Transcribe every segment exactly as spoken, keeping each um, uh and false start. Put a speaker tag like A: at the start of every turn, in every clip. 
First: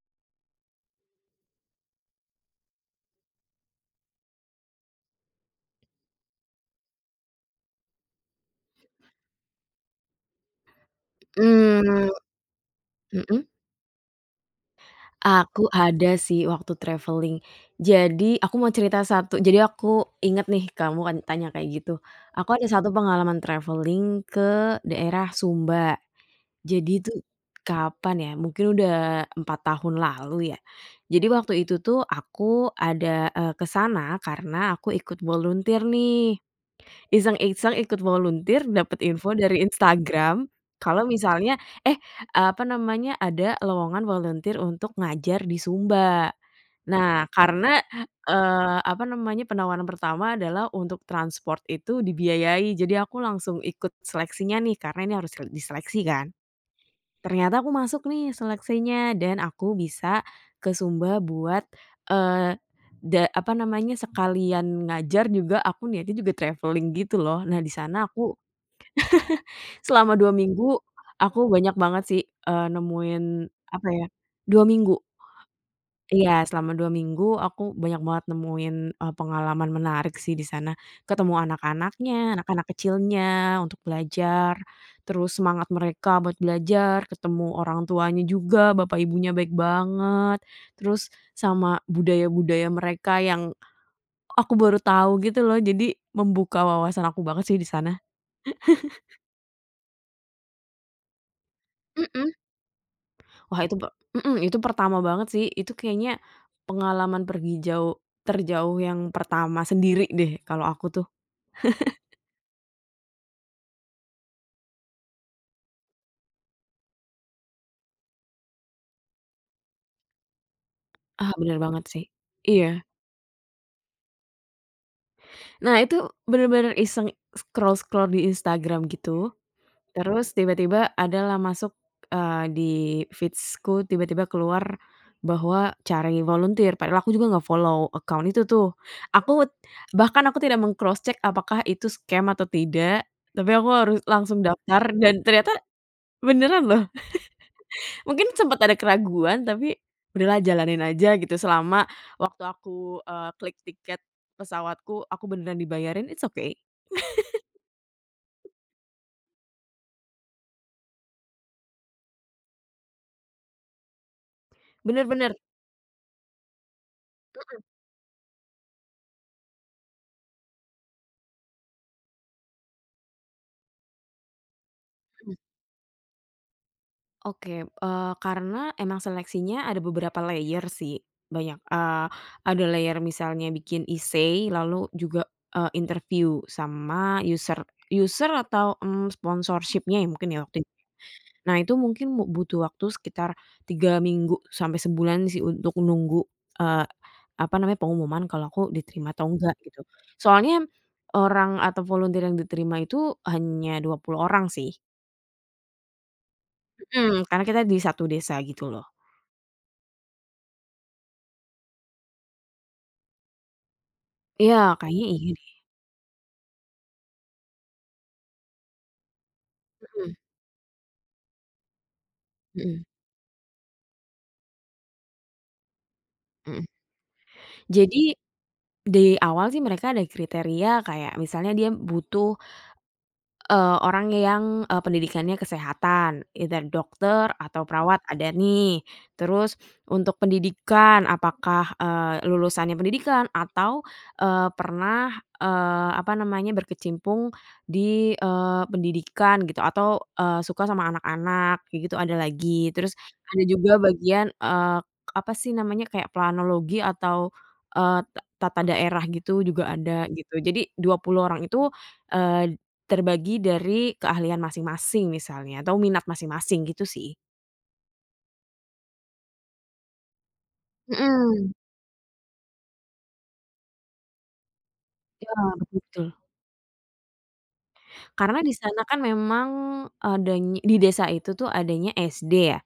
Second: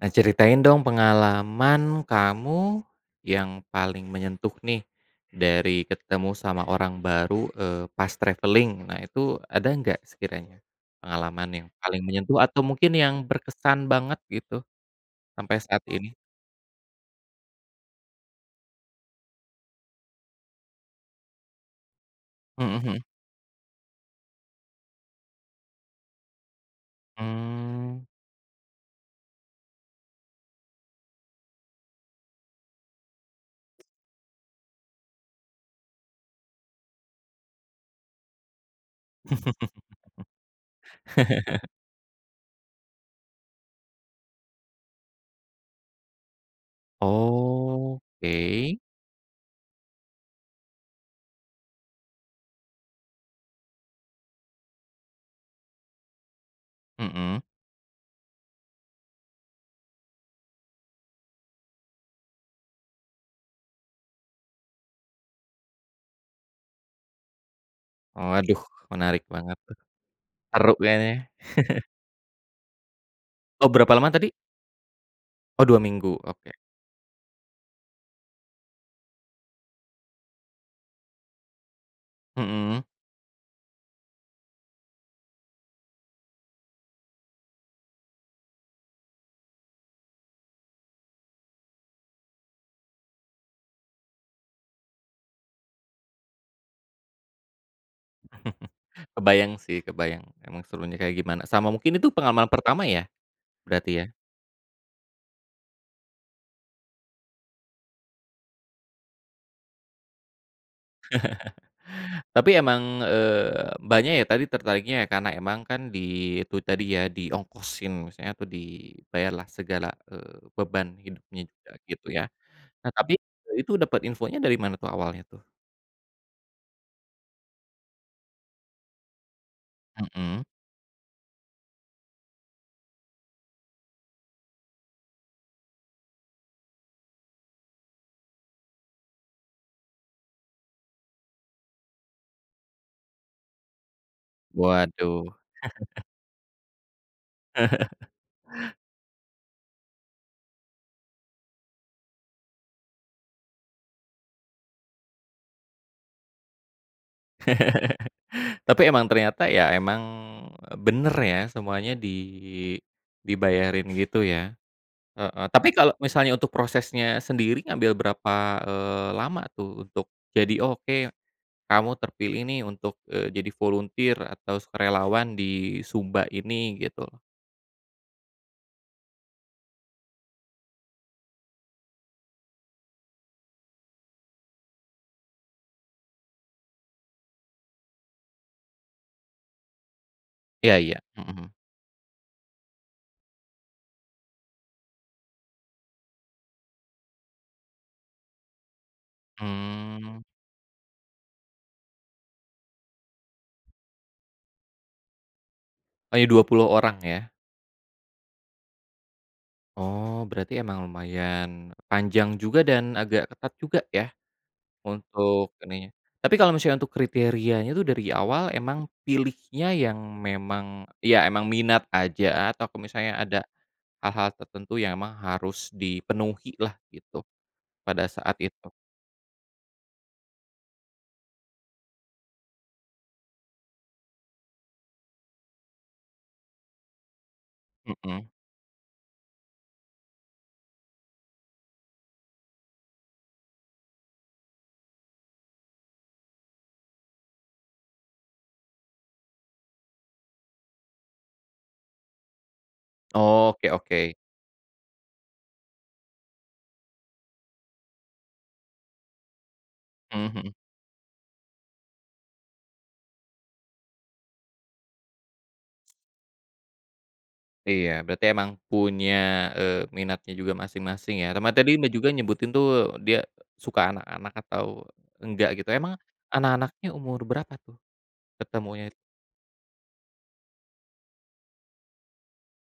A: Nah, ceritain dong pengalaman kamu yang paling menyentuh nih dari ketemu sama orang baru, eee, pas traveling. Nah, itu ada nggak sekiranya pengalaman yang paling
B: Mmm,
A: menyentuh atau mungkin yang
B: mhm.
A: berkesan banget gitu sampai
B: Aku
A: saat ini?
B: ada sih waktu traveling. Jadi aku mau cerita satu, jadi aku inget nih, kamu kan tanya kayak gitu. Aku ada
A: Mhm
B: satu
A: mhm.
B: pengalaman traveling ke daerah Sumba. Jadi itu
A: Mmm.
B: kapan ya, mungkin udah empat tahun lalu ya. Jadi waktu itu tuh aku ada, eee, ke sana karena aku ikut volunteer nih. Iseng-iseng ikut volunteer dapet info dari Instagram, kalau misalnya, eh, apa namanya, ada lowongan volunteer untuk ngajar di Sumba. Nah, karena, eee,
A: Oke.
B: apa namanya, penawaran pertama adalah untuk transport itu dibiayai, jadi aku langsung ikut seleksinya nih, karena ini harus diseleksi kan.
A: Mhm.
B: Ternyata aku masuk nih seleksinya dan aku bisa ke Sumba buat, eee, da apa namanya, sekalian ngajar juga, aku niatnya juga traveling gitu loh. Nah, di sana aku
A: Waduh, menarik banget tuh.
B: selama dua
A: Seru
B: minggu,
A: kayaknya.
B: aku banyak banget sih, eee, nemuin
A: Oh,
B: apa
A: berapa
B: ya,
A: lama tadi?
B: dua minggu.
A: Oh, dua minggu.
B: Iya,
A: Oke.
B: selama dua minggu aku banyak banget nemuin, eee, pengalaman menarik sih di sana. Ketemu anak-anaknya, anak-anak
A: Mhm.
B: kecilnya untuk belajar, terus semangat mereka buat belajar, ketemu orang tuanya juga, bapak ibunya baik banget, terus sama budaya-budaya mereka yang aku baru tahu gitu loh, jadi membuka wawasan aku banget sih di sana.
A: Kebayang sih, kebayang. Emang serunya kayak gimana. Sama mungkin itu
B: Mhm.
A: pengalaman pertama ya,
B: Wah, itu pe
A: berarti ya?
B: mhm, itu pertama banget sih, itu kayaknya pengalaman pergi jauh terjauh yang pertama sendiri deh kalau aku tuh.
A: Tapi emang, eee, Mbaknya ya tadi tertariknya ya karena emang kan di itu tadi ya, diongkosin misalnya atau dibayarlah segala, eee, beban
B: Ah,
A: hidupnya
B: bener
A: juga
B: banget sih.
A: gitu ya.
B: Iya.
A: Nah tapi, itu dapat infonya dari mana tuh awalnya tuh?
B: Nah, itu bener-bener iseng scroll-scroll di Instagram gitu, terus
A: Mhm.
B: tiba-tiba adalah masuk, eee, di feeds-ku tiba-tiba keluar bahwa cari volunteer, padahal aku juga nggak follow account itu tuh. Aku bahkan aku tidak meng-cross check apakah itu scam atau tidak, tapi aku harus langsung daftar dan
A: Waduh.
B: ternyata beneran loh. Mungkin sempat ada keraguan, tapi udahlah jalanin aja gitu. Selama waktu aku, eee, klik tiket pesawatku, aku beneran dibayarin, it's okay.
A: Tapi emang ternyata ya emang, eee, bener ya semuanya di dibayarin gitu ya?
B: Bener-bener.
A: Heeh, tapi kalau misalnya untuk prosesnya sendiri ngambil berapa, eee, lama tuh untuk jadi, "Oh, "Oke, kamu terpilih nih untuk, eee, jadi volunteer atau
B: Mhm,
A: sukarelawan di Sumba ini," gitu loh?
B: oke, eee, karena emang seleksinya ada beberapa layer sih, banyak, eee, ada layer misalnya bikin essay, lalu juga, eee, interview sama user user atau, mmm, sponsorship-nya ya mungkin ya waktu.
A: Iya iya, mhm,
B: Nah, itu mungkin mu butuh waktu sekitar tiga minggu sampai sebulan sih untuk nunggu, eee, apa namanya, pengumuman kalau aku diterima atau enggak gitu.
A: mmm,
B: Soalnya orang atau volunteer yang diterima itu hanya dua puluh orang sih,
A: hanya dua puluh orang
B: mhm,
A: ya?
B: karena kita di satu desa gitu loh.
A: Oh, berarti emang lumayan panjang juga dan agak ketat juga ya
B: Iya kayaknya iya deh.
A: untuk ininya. Tapi kalau misalnya untuk kriterianya tuh dari awal emang pilihnya yang
B: Mhm,
A: memang ya emang minat aja atau
B: mhm, mhm.
A: misalnya ada hal-hal tertentu yang emang harus dipenuhi
B: Mhm,
A: lah gitu,
B: jadi
A: pada saat itu.
B: di awal sih mereka ada kriteria kayak misalnya dia butuh, Eee, orang yang, eee, pendidikannya kesehatan, either dokter atau perawat ada
A: Mhm.
B: nih. Terus untuk pendidikan, apakah, eee, lulusannya pendidikan atau, eee, pernah, eee, apa namanya, berkecimpung di, eee, pendidikan gitu, atau, eee, suka sama anak-anak, kayak gitu ada lagi. Terus ada
A: Oke
B: juga
A: oke.
B: bagian, eee, apa sih namanya, kayak planologi atau, eee, ta tata daerah gitu juga ada
A: Mhm
B: gitu.
A: mhm.
B: Jadi dua puluh orang itu, eh, terbagi dari keahlian masing-masing misalnya atau minat masing-masing gitu sih.
A: Iya, berarti emang punya, eee, minatnya juga masing-masing ya.
B: Mhm,
A: Sama tadi Mbak juga nyebutin tuh dia suka anak-anak atau
B: iya,
A: enggak
B: betul
A: gitu. Emang
B: betul.
A: anak-anaknya umur berapa tuh
B: Karena di sana
A: ketemunya?
B: kan memang adany di desa itu tuh adanya S D ya.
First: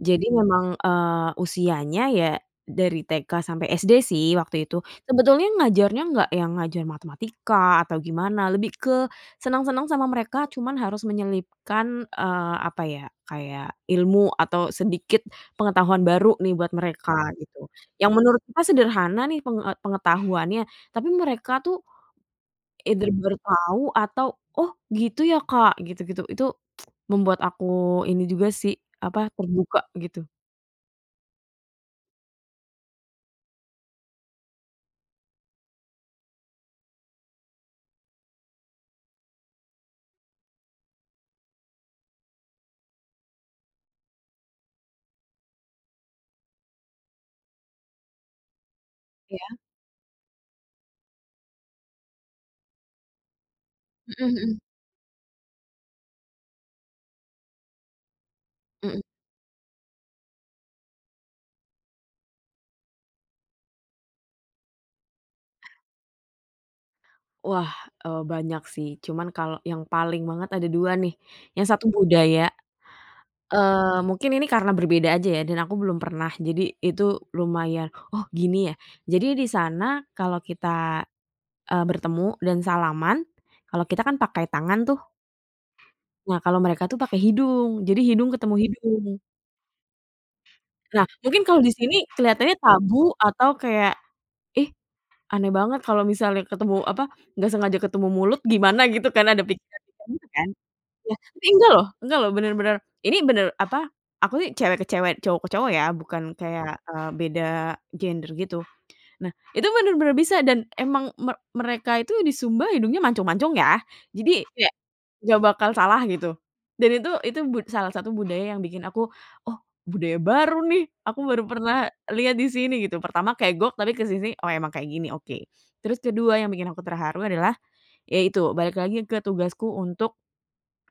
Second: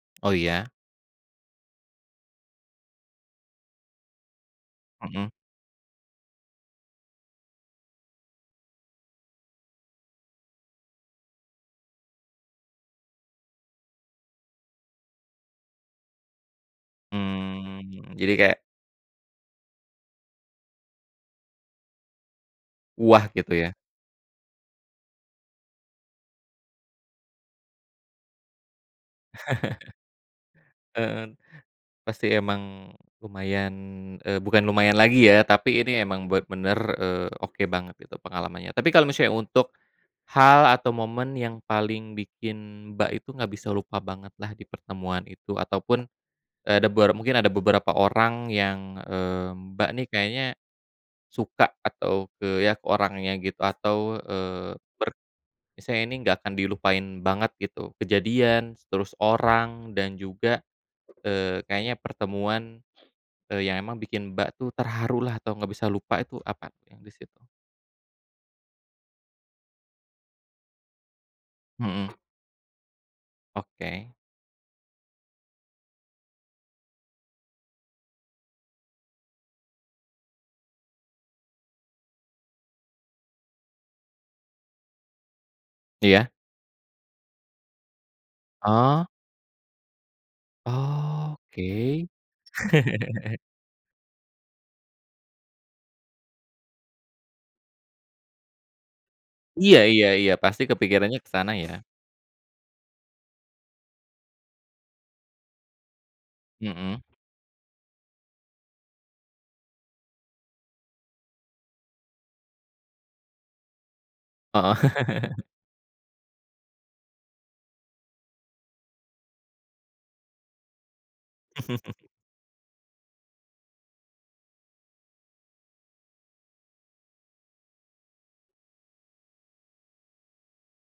B: Jadi
A: Oh iya?
B: memang, eee, usianya ya dari T K sampai S D sih waktu itu.
A: Mhm.
B: Sebetulnya ngajarnya nggak yang ngajar matematika atau gimana, lebih ke senang-senang sama mereka, cuman harus menyelipkan, eee, apa ya, kayak ilmu atau sedikit pengetahuan baru nih buat mereka gitu. Yang
A: Mmm, jadi
B: menurut
A: kayak
B: kita sederhana nih penge eee, pengetahuannya, tapi mereka tuh either
A: wah
B: baru
A: gitu ya?
B: tahu atau, "Oh, gitu ya Kak," gitu-gitu. Itu membuat aku ini juga sih, apa, terbuka gitu.
A: Heeh. Pasti emang lumayan, eee, bukan lumayan lagi ya, tapi ini emang buat bener eee, oke banget gitu pengalamannya. Tapi kalau misalnya untuk hal atau momen yang paling bikin Mbak itu nggak bisa lupa banget lah di pertemuan itu ataupun, eee, ada ber mungkin ada beberapa orang yang,
B: Iya,
A: eee, Mbak nih kayaknya suka atau ke ya ke orangnya gitu atau,
B: mhm mhm,
A: eee, ber misalnya ini nggak akan dilupain banget gitu, kejadian,
B: mhm.
A: terus orang, dan juga, eee, kayaknya pertemuan Eee, yang emang bikin Mbak tuh terharulah atau nggak bisa lupa itu apa tuh yang di situ?
B: Wah, eee, banyak sih, cuman kalau yang paling banget ada dua nih. Yang satu
A: Mhm,
B: budaya, eee,
A: oke.
B: mungkin ini karena berbeda aja ya dan aku belum pernah, jadi itu lumayan, "Oh, gini ya." Jadi di sana kalau kita, eee, bertemu dan salaman, kalau kita kan pakai tangan tuh,
A: Iya?
B: nah kalau mereka tuh pakai hidung, jadi hidung ketemu hidung.
A: Oh,
B: Nah, mungkin kalau
A: oke.
B: di sini kelihatannya tabu atau kayak, "Ih, aneh banget kalau misalnya ketemu apa, nggak sengaja ketemu mulut gimana?" Gitu kan, ada
A: Iya
B: pikiran-pikiran
A: iya
B: gitu
A: iya,
B: kan.
A: pasti
B: Ya,
A: kepikirannya ke
B: tapi
A: sana
B: enggak
A: ya.
B: loh enggak loh, bener-bener ini bener apa, aku nih cewek ke cewek, cowok ke cowok ya, bukan kayak,
A: Mhm,
B: eee, beda gender gitu. Nah, itu bener-bener bisa dan emang me mereka itu di Sumba hidungnya mancung-mancung ya. Jadi
A: heeh.
B: nggak bakal salah gitu. Dan itu itu bud salah satu budaya yang bikin aku, "Oh, budaya baru nih, aku baru pernah lihat di sini," gitu. Pertama kegok, tapi ke sini, "Oh, emang kayak gini, oke." Terus kedua yang bikin aku terharu adalah, ya itu, balik lagi ke tugasku untuk,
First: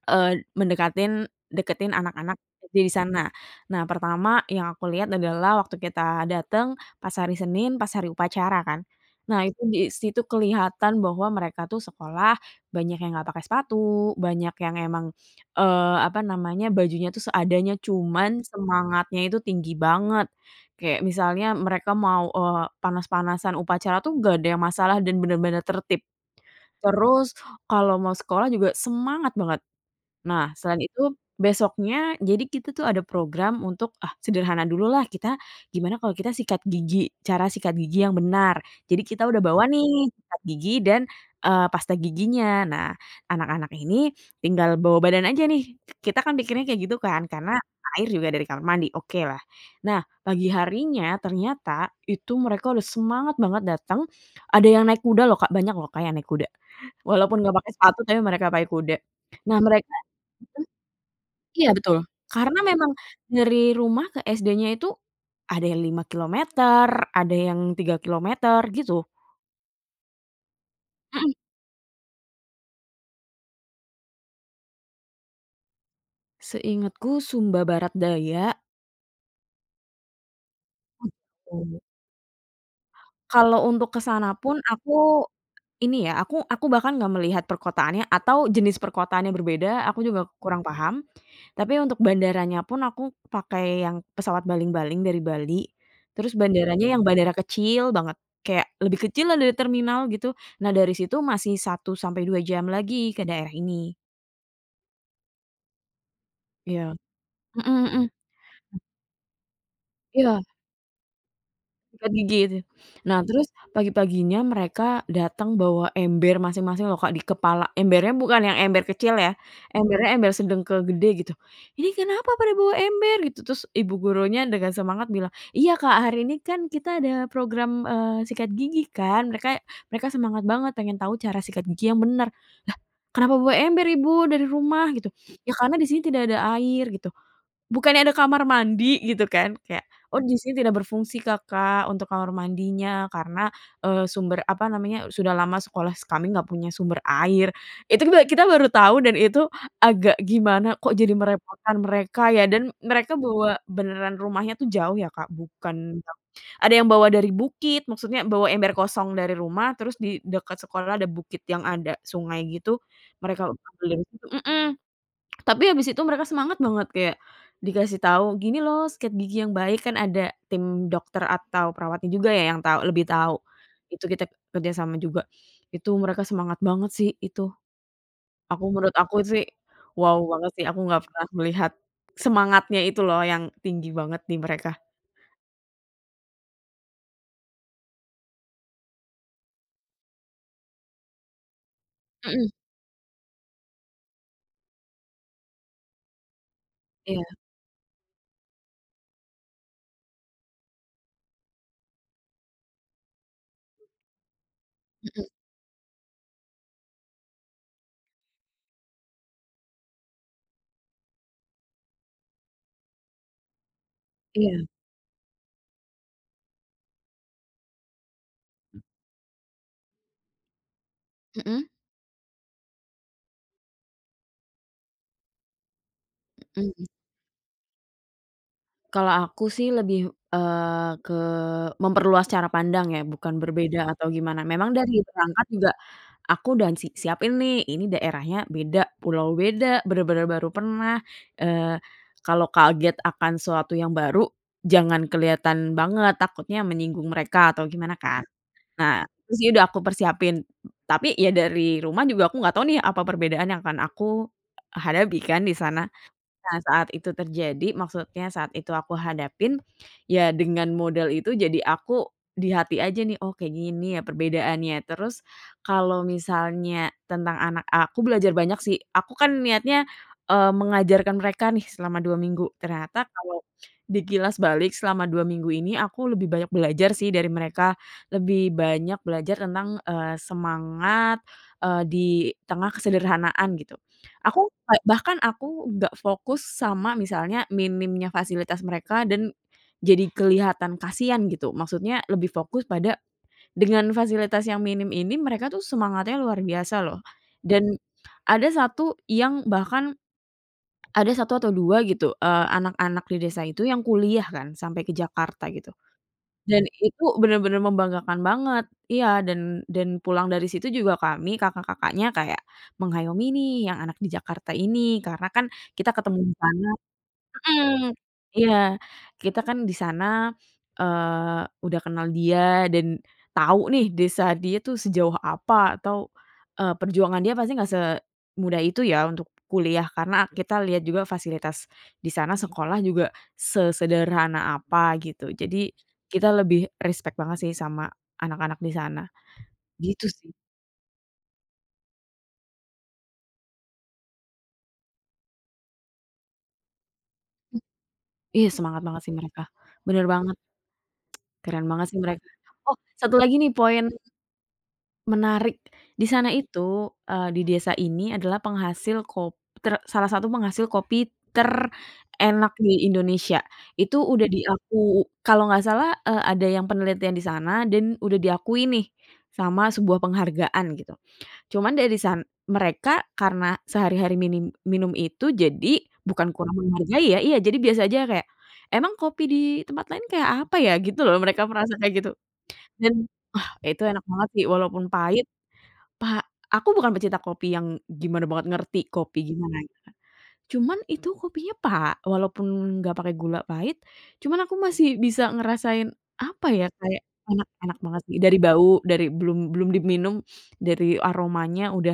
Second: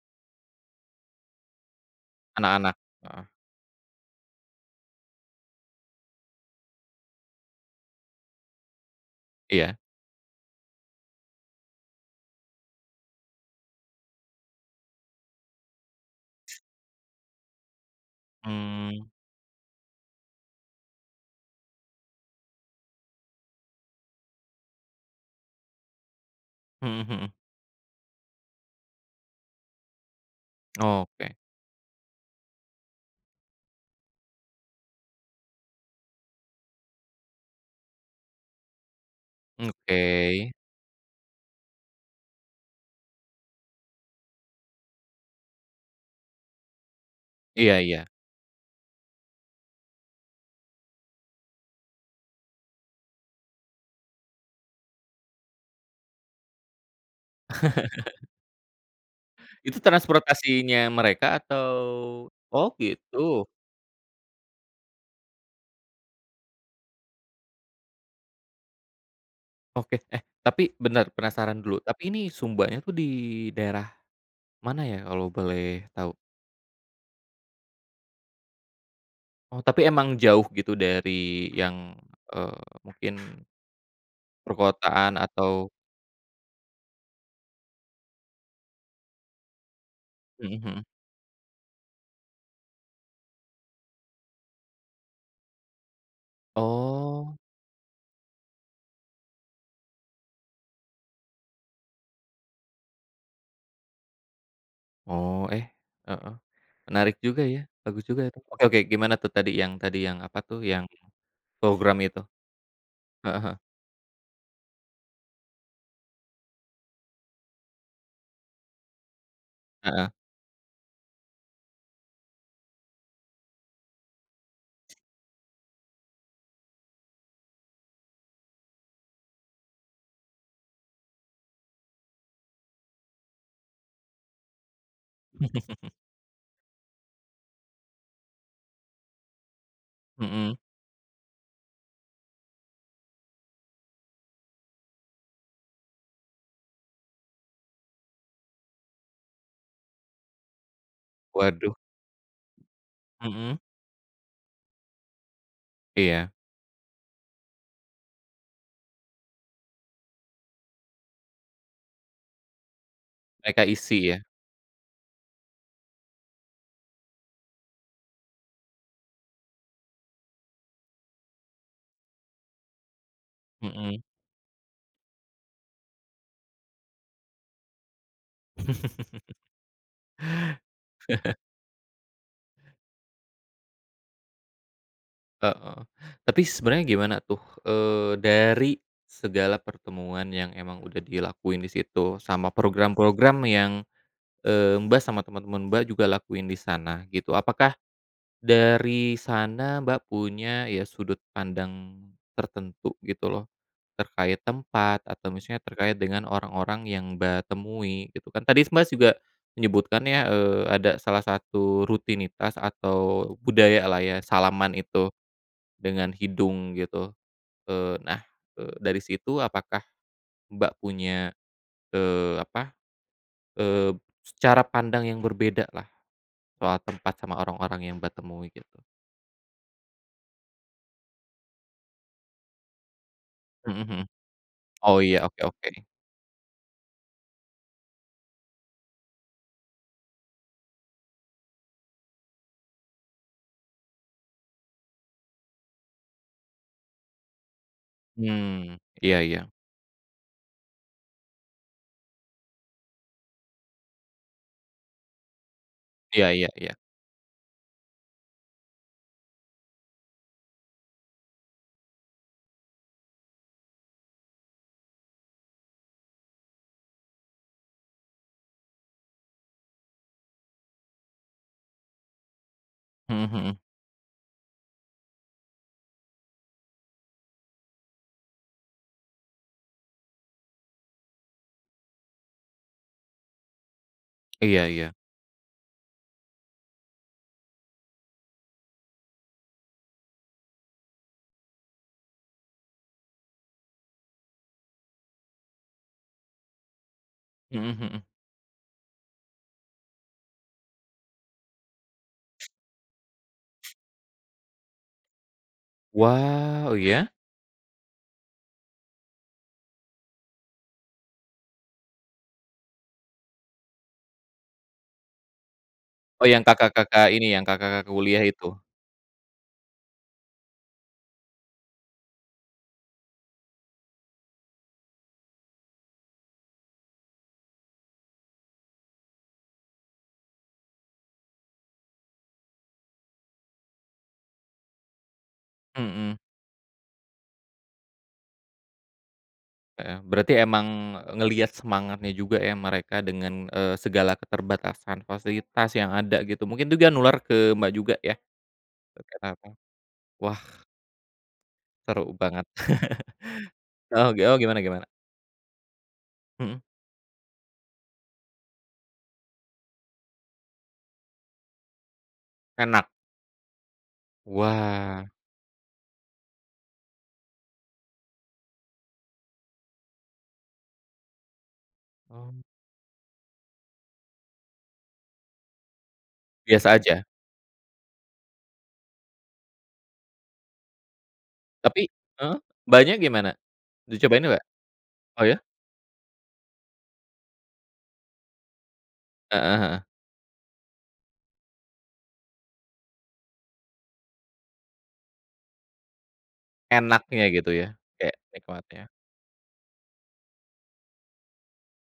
B: Eee, mendekatin deketin anak-anak
A: Anak-anak,
B: S D di
A: heeh,
B: sana. Nah, pertama yang aku lihat adalah waktu kita dateng pas hari Senin, pas hari upacara kan. Nah, itu
A: iya.
B: di situ kelihatan bahwa mereka tuh sekolah banyak yang nggak pakai sepatu, banyak yang emang, eee, apa namanya, bajunya tuh seadanya, cuman
A: Mmm,
B: semangatnya itu tinggi banget. Kayak misalnya mereka mau, eee, panas-panasan upacara tuh nggak ada yang masalah dan bener-bener tertib.
A: mhm mhm.
B: Terus kalau mau sekolah juga semangat banget. Nah, selain itu
A: Oke
B: besoknya jadi kita tuh ada program untuk, ah, sederhana dulu lah kita, gimana kalau kita sikat gigi, cara sikat gigi yang benar. Jadi kita udah bawa
A: oke.
B: nih sikat gigi dan, eee, pasta giginya. Nah, anak-anak ini tinggal bawa badan aja nih. Kita kan pikirnya kayak gitu kan, karena
A: Iya iya.
B: air juga dari kamar mandi, oke lah. Nah, pagi harinya ternyata itu mereka udah semangat banget datang, ada yang naik kuda loh, Kak, banyak loh, kayak naik kuda. Walaupun nggak pakai sepatu, tapi mereka pakai kuda. Nah,
A: Itu
B: mereka.
A: transportasinya mereka
B: Iya
A: atau
B: betul, karena
A: oh
B: memang
A: gitu?
B: dari rumah ke S D-nya itu ada yang lima kilometer, ada yang tiga kilometer gitu.
A: Oke, eh, tapi bentar, penasaran dulu, tapi ini sumbanya tuh di daerah mana ya kalau boleh tahu?
B: Seingatku Sumba Barat Daya.
A: Oh, tapi emang jauh gitu dari
B: Oh,
A: yang, eee, mungkin
B: kalau untuk ke sana pun
A: perkotaan
B: aku
A: atau
B: ini ya, aku aku bahkan nggak melihat perkotaannya atau jenis perkotaannya berbeda, aku juga
A: mhm
B: kurang
A: mhm.
B: paham. Tapi untuk bandaranya pun aku pakai yang pesawat baling-baling dari Bali, terus bandaranya yang bandara
A: Oh
B: kecil banget, kayak lebih kecil lah dari terminal gitu. Nah, dari situ masih satu sampai dua jam lagi ke daerah ini.
A: oh, eh, heeh.
B: Iya.
A: Menarik juga ya,
B: Mhm
A: bagus
B: mhm.
A: juga itu. Oke oke, gimana tuh tadi yang tadi yang apa
B: Iya.
A: tuh, yang program
B: Sikat
A: itu?
B: gigi itu. Nah,
A: Heeh
B: terus
A: heeh,
B: pagi-paginya mereka datang bawa ember masing-masing loh, Kak, di kepala. Embernya bukan yang ember kecil ya,
A: heeh,
B: embernya ember sedang ke gede gitu. "Ini kenapa pada bawa ember?" Gitu. Terus ibu gurunya dengan semangat bilang, "Iya, Kak, hari ini kan kita ada program, eee, sikat gigi kan." Mereka mereka semangat banget pengen tahu cara sikat gigi yang bener. "Kenapa bawa ember Ibu dari rumah?" Gitu. "Ya, karena di sini tidak ada air." Gitu. Bukannya ada kamar mandi gitu kan, kayak, "Oh, di
A: mhm.
B: sini tidak berfungsi Kakak untuk kamar mandinya, karena, eee, sumber apa namanya, sudah lama sekolah s kami nggak punya sumber air." Itu kita kita baru tahu, dan itu agak gimana, kok jadi
A: Waduh,
B: merepotkan mereka ya, dan mereka
A: mhm,
B: bawa beneran, rumahnya tuh jauh ya Kak, bukan yang,
A: iya,
B: ada yang bawa dari bukit, maksudnya bawa ember kosong dari rumah terus di dekat sekolah ada bukit yang ada sungai gitu, mereka
A: mereka
B: ambil
A: isi
B: dari
A: ya,
B: situ mhm. Tapi habis itu mereka semangat banget kayak dikasih tahu, "Gini loh sikat gigi yang baik," kan ada tim dokter atau perawatnya juga ya yang tahu lebih tahu.
A: mhm.
B: Itu kita kerjasama juga. Itu mereka semangat banget sih itu. Aku, menurut aku sih, wow banget sih, aku nggak pernah melihat semangatnya itu loh yang tinggi banget di mereka.
A: Heeh. Tapi sebenarnya gimana tuh, eee, dari segala pertemuan yang emang udah dilakuin di situ,
B: Mhm,
A: sama program-program yang Eee, Mbak sama teman-teman Mbak juga lakuin di sana
B: iya.
A: gitu. Apakah dari sana Mbak punya ya sudut pandang tertentu gitu loh, terkait tempat
B: Mhm,
A: atau misalnya terkait dengan orang-orang yang Mbak temui gitu kan. Tadi Mbak juga menyebutkan ya, eee, ada salah satu rutinitas atau budaya lah ya
B: iya,
A: salaman itu dengan hidung gitu. Eee, nah, eee, dari situ apakah Mbak punya,
B: mhm
A: eee, apa, eee, cara pandang yang berbeda soal
B: mhm.
A: tempat sama orang-orang yang Mbak temui gitu?
B: Kalau aku sih lebih, eee, ke memperluas cara pandang ya, bukan berbeda
A: Mhm mhm.
B: atau gimana. Memang dari
A: Oh iya, oke
B: berangkat
A: oke.
B: juga aku udah si siapin nih, ini daerahnya beda, pulau beda, bener-bener baru pernah, eee, kalau kaget akan sesuatu yang baru, jangan kelihatan banget, takutnya menyinggung mereka atau gimana kan.
A: Mmm,
B: Nah,
A: iya
B: itu
A: iya.
B: sih udah aku persiapin, tapi ya dari rumah juga aku nggak tahu nih apa perbedaan yang akan aku hadapi kan di sana.
A: Iya iya
B: Nah,
A: iya.
B: saat itu terjadi, maksudnya saat itu aku hadapin, ya dengan modal itu jadi aku di hati aja nih, "Oh, kayak gini ya perbedaannya." Terus kalau misalnya tentang anak, ah, aku belajar banyak sih, aku kan niatnya, eee, mengajarkan mereka nih selama dua minggu. Ternyata
A: Mhm
B: kalau
A: mhm.
B: dikilas balik, selama dua minggu ini aku lebih banyak belajar sih dari mereka, lebih banyak belajar tentang, eee, semangat, eee, di tengah kesederhanaan gitu. Aku
A: Iya
B: ba
A: iya.
B: Bahkan aku nggak fokus sama misalnya minimnya fasilitas mereka dan jadi kelihatan kasihan gitu. Maksudnya, lebih fokus pada dengan fasilitas yang minim ini, mereka tuh semangatnya luar biasa loh.
A: Mhm
B: Dan
A: mhm.
B: ada satu yang bahkan, ada satu atau dua gitu, eee, anak-anak di desa itu yang kuliah kan sampai ke Jakarta gitu. Dan
A: Wow, oh
B: itu
A: iya?
B: bener-bener membanggakan banget. Iya, dan dan pulang dari situ juga kami kakak-kakaknya kayak mengayomi nih yang anak di Jakarta ini, karena kan kita ketemu
A: Oh
B: di
A: yang
B: sana.
A: kakak-kakak ini, yang kakak-kakak
B: Mhm,
A: kuliah itu?
B: iya, kita kan di sana, eee, udah kenal dia dan tahu nih desa dia tuh sejauh apa atau, eee, perjuangan dia pasti nggak semudah itu ya untuk kuliah, karena kita lihat juga fasilitas di sana sekolah juga sesederhana apa gitu. Jadi
A: Mhm,
B: kita lebih respect banget sih sama anak-anak di sana,
A: heeh.
B: gitu sih.
A: Berarti emang ngelihat semangatnya juga ya mereka dengan, eee, segala keterbatasan fasilitas yang ada gitu, mungkin juga nular ke Mbak juga ya?
B: Iya, semangat banget sih
A: Terkait
B: mereka,
A: apa
B: bener banget,
A: wah
B: keren banget sih
A: seru
B: mereka.
A: banget.
B: Oh, satu lagi nih poin
A: Oh, oh gimana gimana?
B: menarik. Di sana
A: Mhm.
B: itu, eee, di desa ini adalah penghasil kopi, salah satu penghasil kopi terenak di
A: Enak?
B: Indonesia. Itu udah diaku
A: Wah.
B: kalau nggak salah, eee, ada yang penelitian di sana dan udah diakui nih sama sebuah penghargaan gitu. Cuman dari sana
A: Oh,
B: mereka, karena sehari-hari minim minum itu, jadi bukan kurang
A: biasa aja?
B: menghargai ya, iya, jadi biasa aja kayak, "Emang kopi di tempat lain kayak apa ya?" Gitu loh mereka merasa
A: Tapi
B: kayak gitu.
A: heeh,
B: Dan
A: Mbaknya gimana?
B: itu enak
A: Dicobain
B: banget sih
A: nggak?
B: walaupun
A: Oh
B: pahit.
A: ya?
B: Paha aku bukan pecinta kopi yang gimana banget ngerti kopi gimana
A: Heeh
B: ya,
A: heeh.
B: cuman itu kopinya pa walaupun nggak pakai gula pahit, cuman aku masih bisa ngerasain, apa ya, kayak
A: Enaknya
B: enak,
A: gitu ya,
B: enak banget
A: kayak
B: sih. Dari bau,
A: nikmatnya.
B: dari belum belum diminum, dari aromanya udah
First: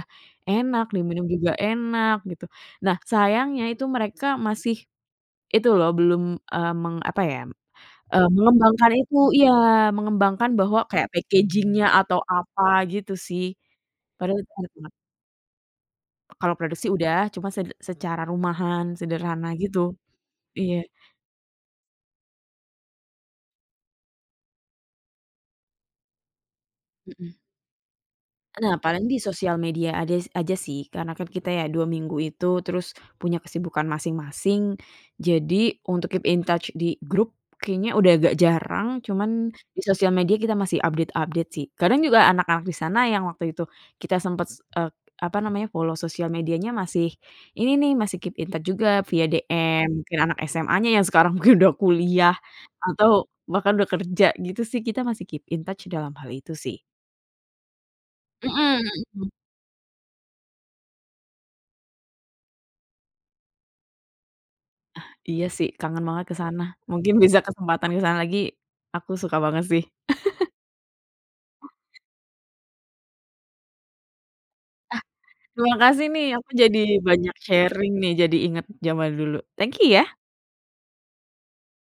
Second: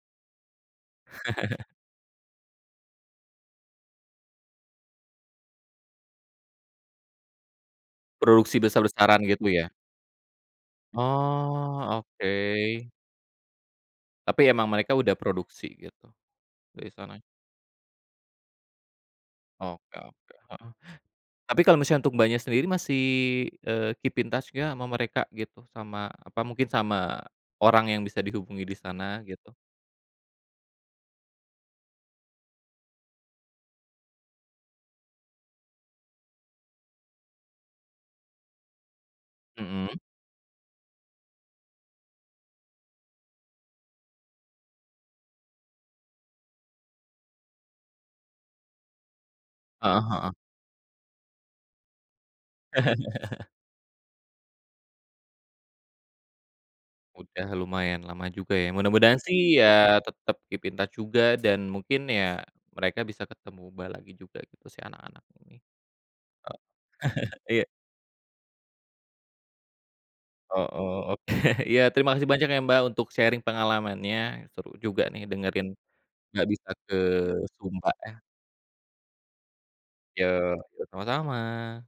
B: enak, diminum juga enak gitu. Nah, sayangnya itu mereka masih itu loh, belum, eee, meng apa ya, eee,
A: Produksi
B: mengembangkan itu,
A: besar-besaran gitu
B: iya,
A: ya?
B: mengembangkan bahwa kayak packaging-nya
A: Oh,
B: atau
A: oke.
B: apa gitu sih, padahal
A: Tapi
B: itu
A: emang
B: enak banget.
A: mereka udah produksi gitu,
B: Kalau produksi
A: dari sana?
B: udah, cuma sed secara rumahan, sederhana gitu.
A: Oke oke, heeh.
B: Iya,
A: Tapi kalau misalnya untuk Mbaknya sendiri masih, eee, keep in touch nggak sama mereka gitu? Sama, apa mungkin sama
B: mhm.
A: orang yang bisa dihubungi di
B: Nah, paling di
A: sana gitu?
B: sosial media ada aja sih, karena kan kita ya dua minggu itu terus punya kesibukan masing-masing. Jadi untuk keep in touch di grup kayaknya udah agak jarang, cuman di
A: Mhm,
B: sosial media kita masih update-update sih. Kadang juga anak-anak di sana yang waktu itu kita sempat, apa namanya, follow sosial medianya, masih ini nih, masih keep in touch juga via D M, mungkin
A: heeh
B: anak S M A-nya yang sekarang mungkin udah kuliah
A: heeh.
B: atau bahkan udah kerja gitu sih, kita masih keep in touch dalam hal itu sih.
A: Udah lumayan lama juga ya,
B: Mhm
A: mudah-mudahan
B: mhm.
A: sih ya tetap keep in touch juga dan mungkin ya mereka bisa ketemu Mbak lagi juga gitu si anak-anak
B: Iya
A: ini.
B: sih, kangen banget ke
A: Oh
B: sana. Mungkin bisa
A: iya,
B: kesempatan ke sana lagi, aku suka banget sih.
A: oh oh, oke. Iya terima kasih banyak ya Mbak untuk sharing pengalamannya, seru juga nih dengerin
B: Terima kasih nih,
A: nggak
B: aku
A: bisa
B: jadi
A: ke
B: banyak
A: Sumba
B: sharing
A: ya.
B: nih, jadi inget zaman dulu. Thank you ya.
A: Yo, yo, sama-sama.